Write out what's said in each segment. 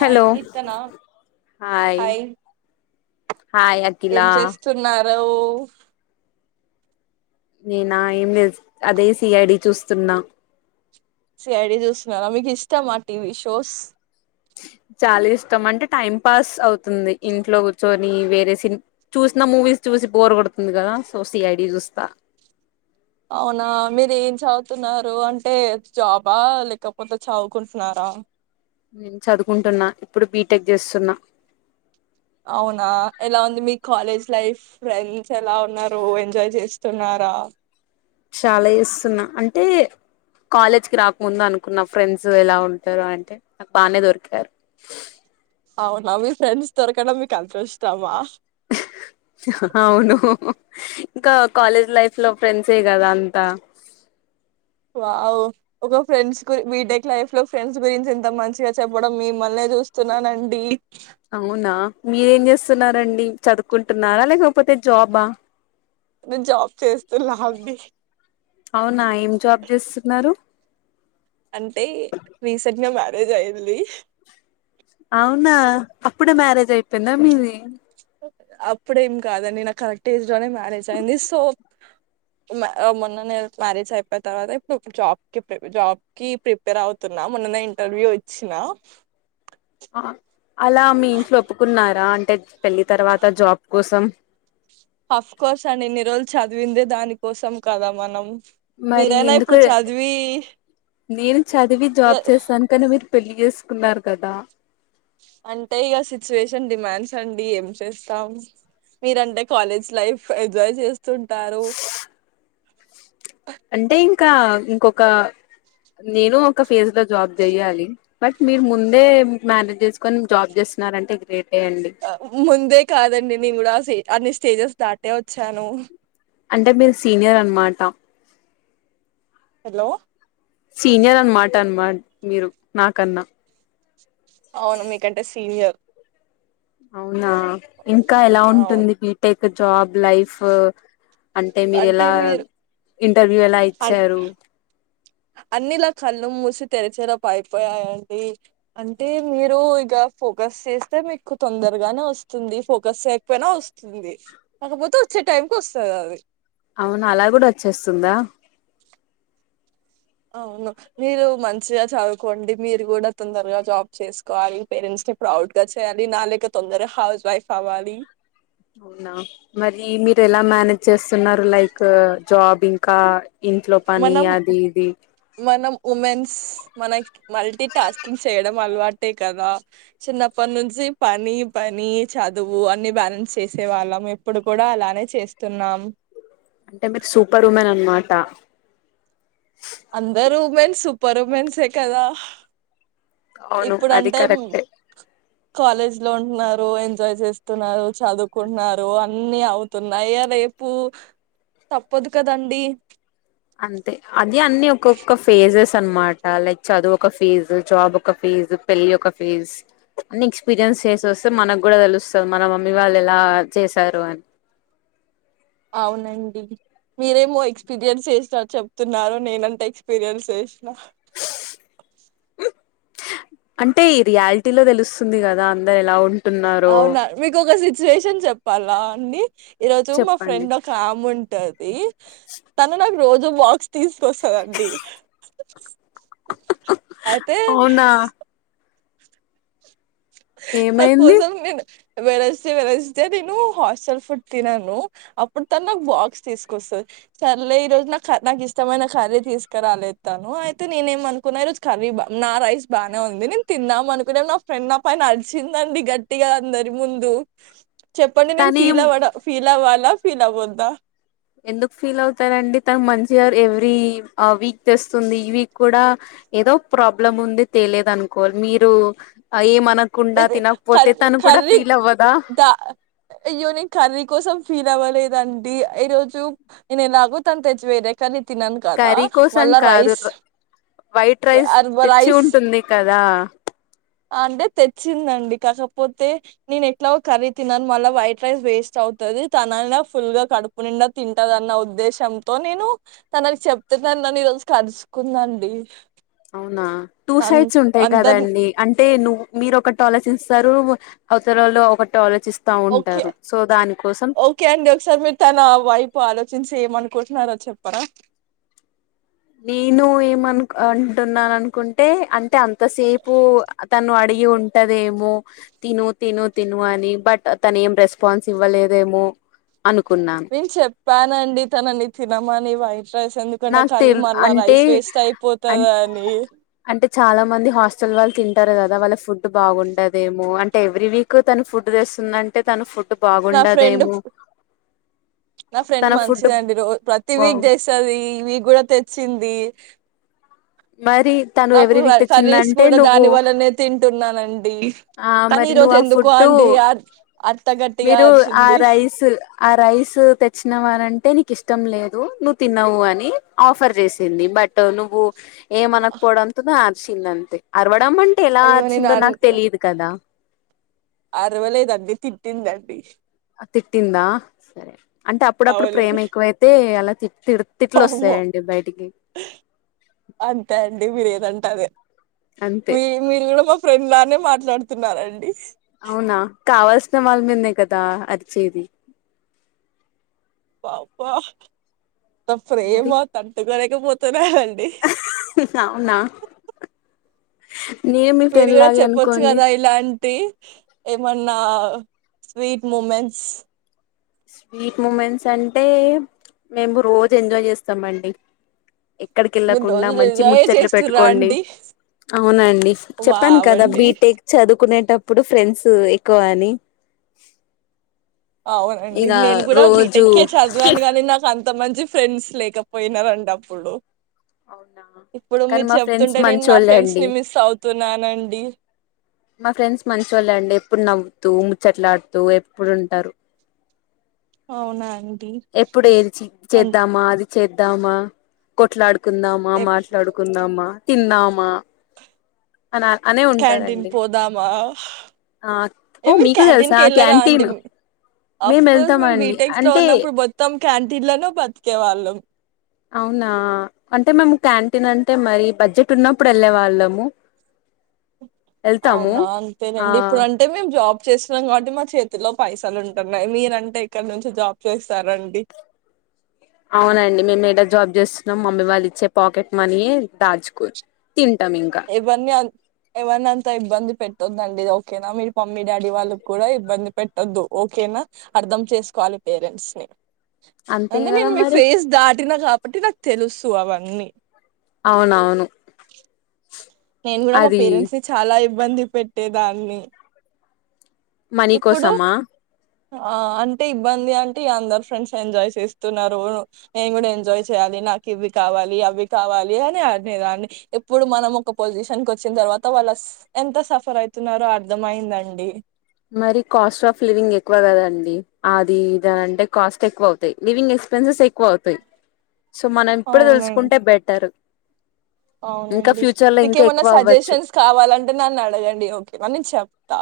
Hello Keerthana hi hi hi Akhila hello నేనా ఏం చే అదే సిఐడి చూస్తున్నా సిఐడి చూస్తున్నారా మీకు ఇష్టమా టీవీ షోస్ చాలా ఇష్టం అంటే టైం పాస్ అవుతుంది ఇంట్లో కూర్చొని వేరే సిని చూసిన మూవీస్ చూసి బోర్ కొడుతుంది కదా సో సిఐడి చూస్తా అవునా మీరు ఏం చదువుతున్నారు అంటే జాబా లేకపోతే చదువుకుంటున్నారా నేను చదువుకుంటున్నా ఇప్పుడు బీట్ టెక్ జేస్తున్నా. అవునా, ఎలా ఉంది మీ కాలేజ్. లైఫ్, ఫ్రెండ్స్ ఎలా ఉన్నారు ఎంజాయ్ జేస్తున్నారా. చాలా చేస్తున్నా, అంటే కాలేజ్ కి రాక్ముందు అనుకున్న, ఫ్రెండ్స్ ఎలా ఉంటారు అంటే, నాకు బానే దొరికారు. అవునా, మీ ఫ్రెండ్స్ దొరకడం మీక్ అదృష్టమా. అవును. ఇంకా కాలేజ్ లైఫ్ లో, ఫ్రెండ్సే కదా అంతా. వావ్ ఒక ఫ్రెండ్స కి, బీటెక్ లైఫ్ లో ఫ్రెండ్స్ గురించి ఎంత మంచిగా చెప్పడం మిమ్మల్న్ చూస్తున్నానండి. అవునా, మీరేం జేస్త్. స్తున్నారండి. చదుకుంటున్నారా, లేకపోతే జాబా. నేన్ జాబ్ చేస్తూ. [unintelligible] అవునా ఏం జాబ్ చేస్తున్నారు అంటే రీసెంట్ గా మ్యా తేజ యెల్లి అవునా అప్పుడే మ్యారేజ్ అయిపోయింది నమ్మింది అప్పుడేం కాదండి నా కరెక్ట్ ఏజ్ లోనే మ్యారేజ్ అయింది సో, మ్యా మొన్ననే మ్యారేజ్ అయిపోయిన తర్వాత, ఇప్పుడు జాబ్ క్ జాబ్ కి ప్రిపేర్ అవుతున్నా, మొన్ననే ఇంటర్వ్యూ ఇచ్చిన. ఆ, అలా మీ ఇంట్లో ఒప్పుకున్నారా, అంటే పెళ్ళి తర్వాత జాబ్ కోసం. హఫ్ కోర్స్ అండి, ఇన్ని రోజులు చదివిందే దాని కోసం కదా మనం. మరి మీరైనా ఇప్పుడు ఎందుకు, చదివి నేను చదివి ఇగ జాబ్ చేస్తాను కానీ. పెళ్లి జేసుకున్నార్ కదా. అంటే ఇగా సిచ్యువేషన్ డిమాండ్స్ అండి ఏం చేస్తాం, మీరంటే కాలేజ్ లైఫ్ ఎంజాయ్ చేస్తుంటారు. అంటే ఇంకా, ఇంకొక నేను ఒక ఫేజ్ లో జాబ్ జేయాలి. బట్ మీరు ముందే మ్యానేజ్ జేసుకొని జాబ్ జేస్తున్నారంటే గ్రేట్. ఆ ముందే కాదండి నేన్ కూడా [unintelligible] అనిస్త్. స్టేజేస్ దాటే ఓచ్చాను. అంటే మీరు సీనియర్ అన్నమాట. హలో. సీనియర్ అన్నమాట, అన్నమా మీరు నాకన్నా. అవును, మీకంటే సీనియర్. అవునా, ఇంకా ఎలా అవును ఉంటుంది బీటెక్. ఇగ్ జాబ్, లైఫ్. అంటే మీర్ ఎలా, ఇంటర్వ్యూ ఎలా ఇచ్చారు. అన్ని ఇలా కళ్ళు మూసి తెరిచే లోపు అయిపోయాయండి. అంటే మీరు ఇగా ఫోకస్ చేస్తే మీకు తొందరగానే ఓస్తుంది, ఫోకస్ చేయకపోయినా ఓస్తుంది. కాకపోతే వచ్చే టైంకి ఓస్తాది అది. అవునా, అలా గూడా ఓచ్చేస్తుందా. అవును. మీరు మంచిగా చదువుకోండి, మీరు గూడా తొందరగా జాబ్ చేసుకోవాలి, మీ పేరెంట్స్ నీ ప్రౌడ్ గా చేయాలి, నా లేక తొందరగా హౌస్ వైఫ్ అవ్వాలి. అవునా మరి మీరు ఎలా మేనేజ్ చేస్తున్నారు లైక్. జాబ్ ఇంకా. ఇంట్లో పని మనం ఉ, అది ఇది మనం ఉమెన్స్. మన మల్టీ టాస్కింగ్ చేయడం అలవాటే కదా చిన్నప్పటి నుంచి పని పని చదువు అన్ని బ్యాలెన్స్ చేసే వాళ్ళం ఇప్పుడు కూడా అలానే చేస్తున్నాం అంటే మీరు సూపర్ ఉమెన్ అనమా ట అందరు ఉమెన్స్ సూపర్ ఉమెన్సే కదా అవును అది ఇప్పుడంటే కరెక్టే కాలేజ్ లో ఉంటున్నారు ఎంజాయ్ చేస్తున్నారు చదువుకుంటున్నారు అన్ని అవుతున్నాయ్యా రేపు తప్పదు కదండి అంతే అది అన్ని ఒక్కొక్క ఫేజెస్ అనమాట లైక్ చదువు ఒక ఫేజ్ జాబ్ ఒక ఫేజ్ పెళ్లి ఒక ఫేజ్ అన్ని ఎక్స్పీరియన్స్ చేసి వస్తే మనకు కూడా తెలుస్తుంది మన మమ్మీ వాళ్ళు ఎలా చేసారు అని అవునండి మీరేమో ఎక్స్పీరియన్స్ చేసినా చెప్తున్నారు నేనంతే ఎక్స్పీరియన్స్ చేసినా అంటే ఈ రియాలిటీలో తెలుస్తుంది కదా అందరు ఎలా ఉన్ అవునా మీకు ఒక సి శేషం చెప్పాలా అండి ఈరోజు మా చెప్పండి ఫ్రెండ్ ఒక ఆమున్. [unintelligible] ది తను నా. [unintelligible] రోజు బాక్స్ తీస్. పొసదండి ఐతే అవునా నా ఏమైంది కోసం నేను వెడ్నెస్డే వెడ్నెస్డే నేను హాస్టల్ ఫుడ్ తినను అప్పుడు తను నాకు బాక్స్ తీసుకొస్తది సరేలే ఈ రోజు నా నాకు ఇష్టమైన కర్రీ తీసుకు రాలేదు తాను అయితే నేనే ఏమ అనుకున్నా ఈ రోజు కర్రీ నా రైస్ బానే ఉంది నేను తిందాం అనుకునేలోపే నా ఫ్రెండ్ నా పై నడిచిందండి గట్టిగా అందరి ముందు చెప్పండి నేను ఫీల్ తనేం అవడ ఫీల్ అవ్వాలి ఆ ఫీల్ అవ్వద్దా ఎందుకు ఫీల్ అవుతారండి తను మంచిగా ఎవ్రీ వీక్ తెస్తుంది ఈ వీక్ కూడా ఏదో ప్రాబ్లం ఉంది తెలేదు అనుకోవాలి మీరు ఏమన ఇది క కర్రీ అవ్వదా ద అయ్యో ని కర్రీ కోసం ఫీల్ తిందామా లేదండి ఈరోజు నేను ఎలాగో తను తెచ్చి వేరే కానీ కర్రీ కోసం కాదు వైట్ రైస్ తెచ్చి రైస్ ఉంటుంది కదా అంటే తెచ్చిందండి కాకపోతే నేను ఎట్లాగో కర్రీ తినను మళ్ళా వైట్ రైస్ వేస్ట్ అవుతుది తనలా ఫుల్ గా కడుపు నిండా తింటదన్న ఉద్దేశ్యంతో నేను తనకి చెప్తే త నని ఈరోజు కరుచుకుందండి అవునా టూ అన్ సైడ్స్ ఉంటాయి అందరు కదండి అన్ టే నువ్వు మీరు ఒకటి ఆలోచిస్తారు అవతలల్లు ఒకటి ఆలో ఓకే ఓకే అండి ఒకసారి మీరు తన వైపు ఆలో చించి ఏమనుకుంటున్నారో చెప్పరా నేను ఏమ అంటున్నాను అనుకుంటే అంటే అన్ త సేపు తను అడి ఉంటదేమో తిను తిను తిను అని బట్ తను ఏం రెస్పాన్స్ ఇవ్వలేదేమో అనుకున్నాను పాను అండి తనని తినమని వై నాకు తెల్ అంటే అయిపోతదని అంటే చాలా మంది హాస్టల్ వాళ్ళు తింటారు కదా వాళ్ళ ఫుడ్ బాగుండదేమో అంటే ఎవ్రీ వీక్ తన ఫుడ్ తెస్తుందింటే తన ఫుడ్ నా ఫ్రెండ్ బాగుండదేమో నా ఫ్రెండ్ తన ఫుడ్ మంచిదండి ర ప్రతి వీక్ చేస్తుది ఈ వీక్ కూడా తెచ్చింది మరి తను నాకు ఎవరీ వీక్ కర్రీస్ తెచ్చిందంటే కూడా నువ్వు దాని వల్లనే తింటున్నానండి ఆ కానీ మరి ఈ నువ్వు రోజు ఆ ఎందుకో ఫుడ్డు అండి అర్- అంత గట్టిగా మీరు ఆ అరిచింది రైస్ ఆ రైస్ తెచ్చినవనింటే ఇష్టం లేదు నువ్వు తిన్నావు అని ఆఫర్ చేసింది బట్ నువ్వు ఏం అకుపోడ అంతద అ ల్ అంతే అర్వా రడ అంటే ఎలా అయ్యో నేను ఆచిందో నాకు తెలియదు కదా అరవ లేదుగ్గే తిట్టిందండి తిట్టిందా సరే అంటే అప్పుడప్పుడు ప్రేమ ఎక్కువైతే అలా తి తిట్లు వామ్మో వస్తాయండి బయటికి అంతే అండి మీరు ఏదంటే అదే అంతే మీ మీరు కూడా ఫ్రెండ్ లానే మాట్లాడుతున్నారండి ఇల్మి న కదా అరిచేది పా పా ప్రేమ మరి తంతగర పోతే అంటడి అవునా నేను మీ మీరు ఫ్రెండ్ కూడా లాగే చెప్పొచ్చు అనుకోండి కదా ఇలాంటి ఏమన్నా స్వీట్ మూమెంట్స్ స్వీట్ మూమెంట్స్ అంటే మేము రోజు ఎంజాయ్ చేస్తామండి ఎక్కడికి మీరు వెళ్ళకుండా రోజు మంచి ఎంజాయే ముచ్చట్లు చేస్తుర్రా పెట్టుకోండి అండి అవునండి చెప్పాను కదా వావండి బీటెక్ చదువుకునే అప్పుడు ఫ్రెండ్స్ ఎక్కువ అని అవునండి ఇగ నేను కూడా రోజు బీటెక్కే చదువాను కాగానీ నాకు అంత కొంత మంచి ఫ్రెండ్స్ లేకపోయినారు అంటే అప్పుడు అవునా ఇప్పుడు కానీ మీరు మా ఫ్రెండ్స్ చెప్తుంటే నేను మంచి నా ఫ్రెండ్స్ వాళ్ళండి, ని మిస్ అవుతున్నానండి మా ఫ్రెండ్స్ మంచి వాళ్ళండి, ఎప్పుడు నవ్వు త్తు ముచ్చట్లాడుతూ ఎప్పుడుంటారు అవునా ఎప్పుడు ఏది అన్ చేద్దామా అది చే దామ కొట్లాడు కుందామా ఎప్ మాట్లాడుకుందామా తిన్నామా క్యాంటీన్ పోదామా ఆ ఏ ఓ మీరు మీకు క్యాంటీన్ తెలుసా కెళ్ళరా అండి క్యాంటీన్ మేము అఫ్ కోర్స్ మేము వెళ్తామండి బీటెక్ లో అంటే ఉన్నప్పుడు క్యాంటీన్ లోన బతికే వాళ్ళం అవునా అంటే మేము క్యాంటీన్ అంటే మరి బడ్జెట్ ఉన్నప్పుడు వెళ్ళే వాళ్ళము వెళ్తాము అవునా ఆ అంతేనండి ఇప్పుడు అంటే మేము జాబ్ చేస్తున్నాం కాబట్టి మా చేతిలో పైసలు ఉంటున్నాయి. మీరంటే ఇక్కడ నుంచి జాబ్ చేస్తారండి అవునండి మేము ఈడ జాబ్ చేస్తున్నాం. మమ్మీ వాళ్ళు ఇచ్చే పాకెట్ మనీ దాచుకో తింటాం ఇంకా ఎవర్నీ అంత ఇబ్బంది పెట్టొందండి ఓకేనా మీరు మమ్మీ డాడీ వాళ్ళకి కూడా ఇబ్బంది పెట్టొద్దు ఓకేనా అర్థం చేసుకోవాలి పేరెంట్స్ ని అంతే అంటే కదా నేను మీ మరి ఫేస్ దాటినా కా అంటే నాకు తెలుసు అవన్నీ అవునవును నేను కూడా మా అది పేరెంట్స్ ని చాలా ఇబ్బంది పెట్టేదాన్ని మనీ ఇప్పుడు కోసమా ఆ అంటే ఇబ్బంది అంటే అందరు ఫ్రెండ్స్ ఎంజాయ్ చేస్తున్నారు, నేను కూడా ఎంజాయ్ చేయాలి, నాకు ఇవి కావాలి అవి కావాలి అని అడినేదాన్ని ఇప్పుడు మనం ఒక పొజిషన్ కు వచ్చిన తర్వాత వాళ్ళ ఎంత సఫర్ అయితున్నారో అర్థ అయిందండి. మరి కాస్ట్ ఆఫ్ లివింగ్ ఎక్కువ కదండి అదిద అంటే కాస్ట్ ఎక్కువ అవుతాయి లివింగ్ ఎక్స్పెన్సెస్ ఎక్కువ అవుతాయి సో మనం ఇప్పుడు అవునం తెలుసుకుంటే బెటర్ ఇంకా అవునండి ఫ్యూచర్ లో ఇంకా మీకేమన్నా ఎక్కువ అవ్వచ్చు సజెషన్స్ కావాలంటే నన్ను అడగండి ఓకేనా నేన్ చెప్తా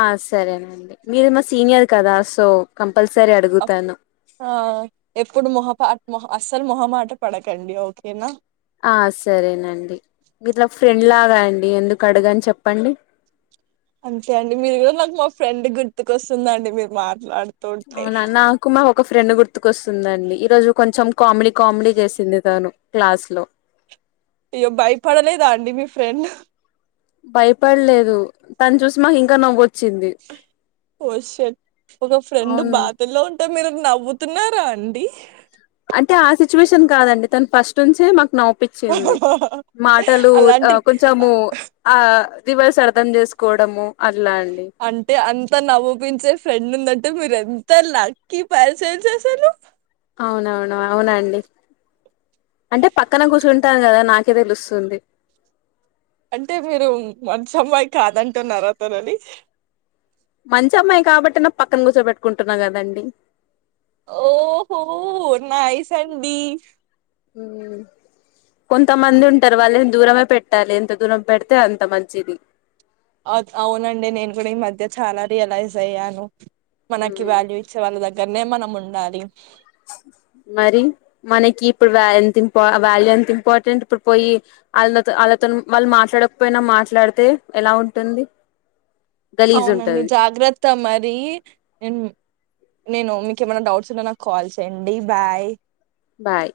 ఆ సరేనండి మీరు మా సీనియర్ కదా సో కంపె ఆ ఎప్పుడు మొహ మొహ అస్సలు మొహమాట పడకండి ఓకేనా ఆ సరేనండి ఇట్లా ఫ్రెండ్లాగా అండి ఎందుకు అడగన్ చెప్పండి అంతే అండి మీరు కూడా నాకు మా ఫ్రెండ్ గుర్తుకొస్తుందండి మీరు మాట్లాడు అవునా నాకు మా మ ఒక ఫ్రెండ్ గుర్తుకొస్తుందండి ఈరోజు కొంచెం కామెడీ కామెడీ చేసింది తను క్లాస్ లో అయ్యో భయపడలేదా అండి మీ ఫ్రెండ్ భయపడలేదు తను చూసి మాకు ఇంకా నవ్వో ఓ షిట్ ఒక ఫ్రెండ్ అవును బాధ లో ఉంటే మీరు నవ్వుతున్నారా అండి అంటే ఆ సిచ్యువేషన్ కాదండి తను ఫస్ట్ నుంచి మాకు నవ్ ప్పించింది మాటలు అలాంటి కొంచము ఆ రివర్స్ అర్థం చేసుకోవడము అట్లా అండి అంటే అంతా నవ్పించే ఫ్రెండ్ ఉంద అంటే మీరెంత లక్కి పర్సన్స్ అసలు అవునవును అవునండి అంటే పక్కన కూర్చుంటాను కదా నాక్ కి తెలుస్తుంది అంటే మీరు మంచి అమ్మాయి కాదంటున్నారు అతనుని మంచి అమ్మాయి కాబట్టి నా పక్కన కూర్చోబట్టుకుంటున్నా కదండి ఓహో నాయిస్ అండి కొంతమంది ఉంటారు వాళ్ళు దూరమే పెట్టాలి ఎంత దూరం పెడితే అంత మంచిది అవునండి నేను కూడా ఈ మధ్య చాలా రియలైజ్ అయ్యాను మనకి ఉమ్ వ్యాల్యూ ఇచ్చే వాళ్ళ దగ్గర దనే మనం ఉండాలి మరి మనకి ఇప్పుడు ఎంతం వాల్యూ ఎంత ఇంపార్టెంట్ ఇప్పుడు పోయి వాళ్తో వాళ్ళతో వాళ్ళు మాట్లాడకపోయినా మాట్లాడితే ఎలా ఉంటుంది గలీజ్ అవునండి ఉంటది జాగ్రత్త మరి నేను మీకు ఏమైన్నా డౌట్స్ ఉన్నా నాకు కాల్ చేయండి బాయ్ బాయ్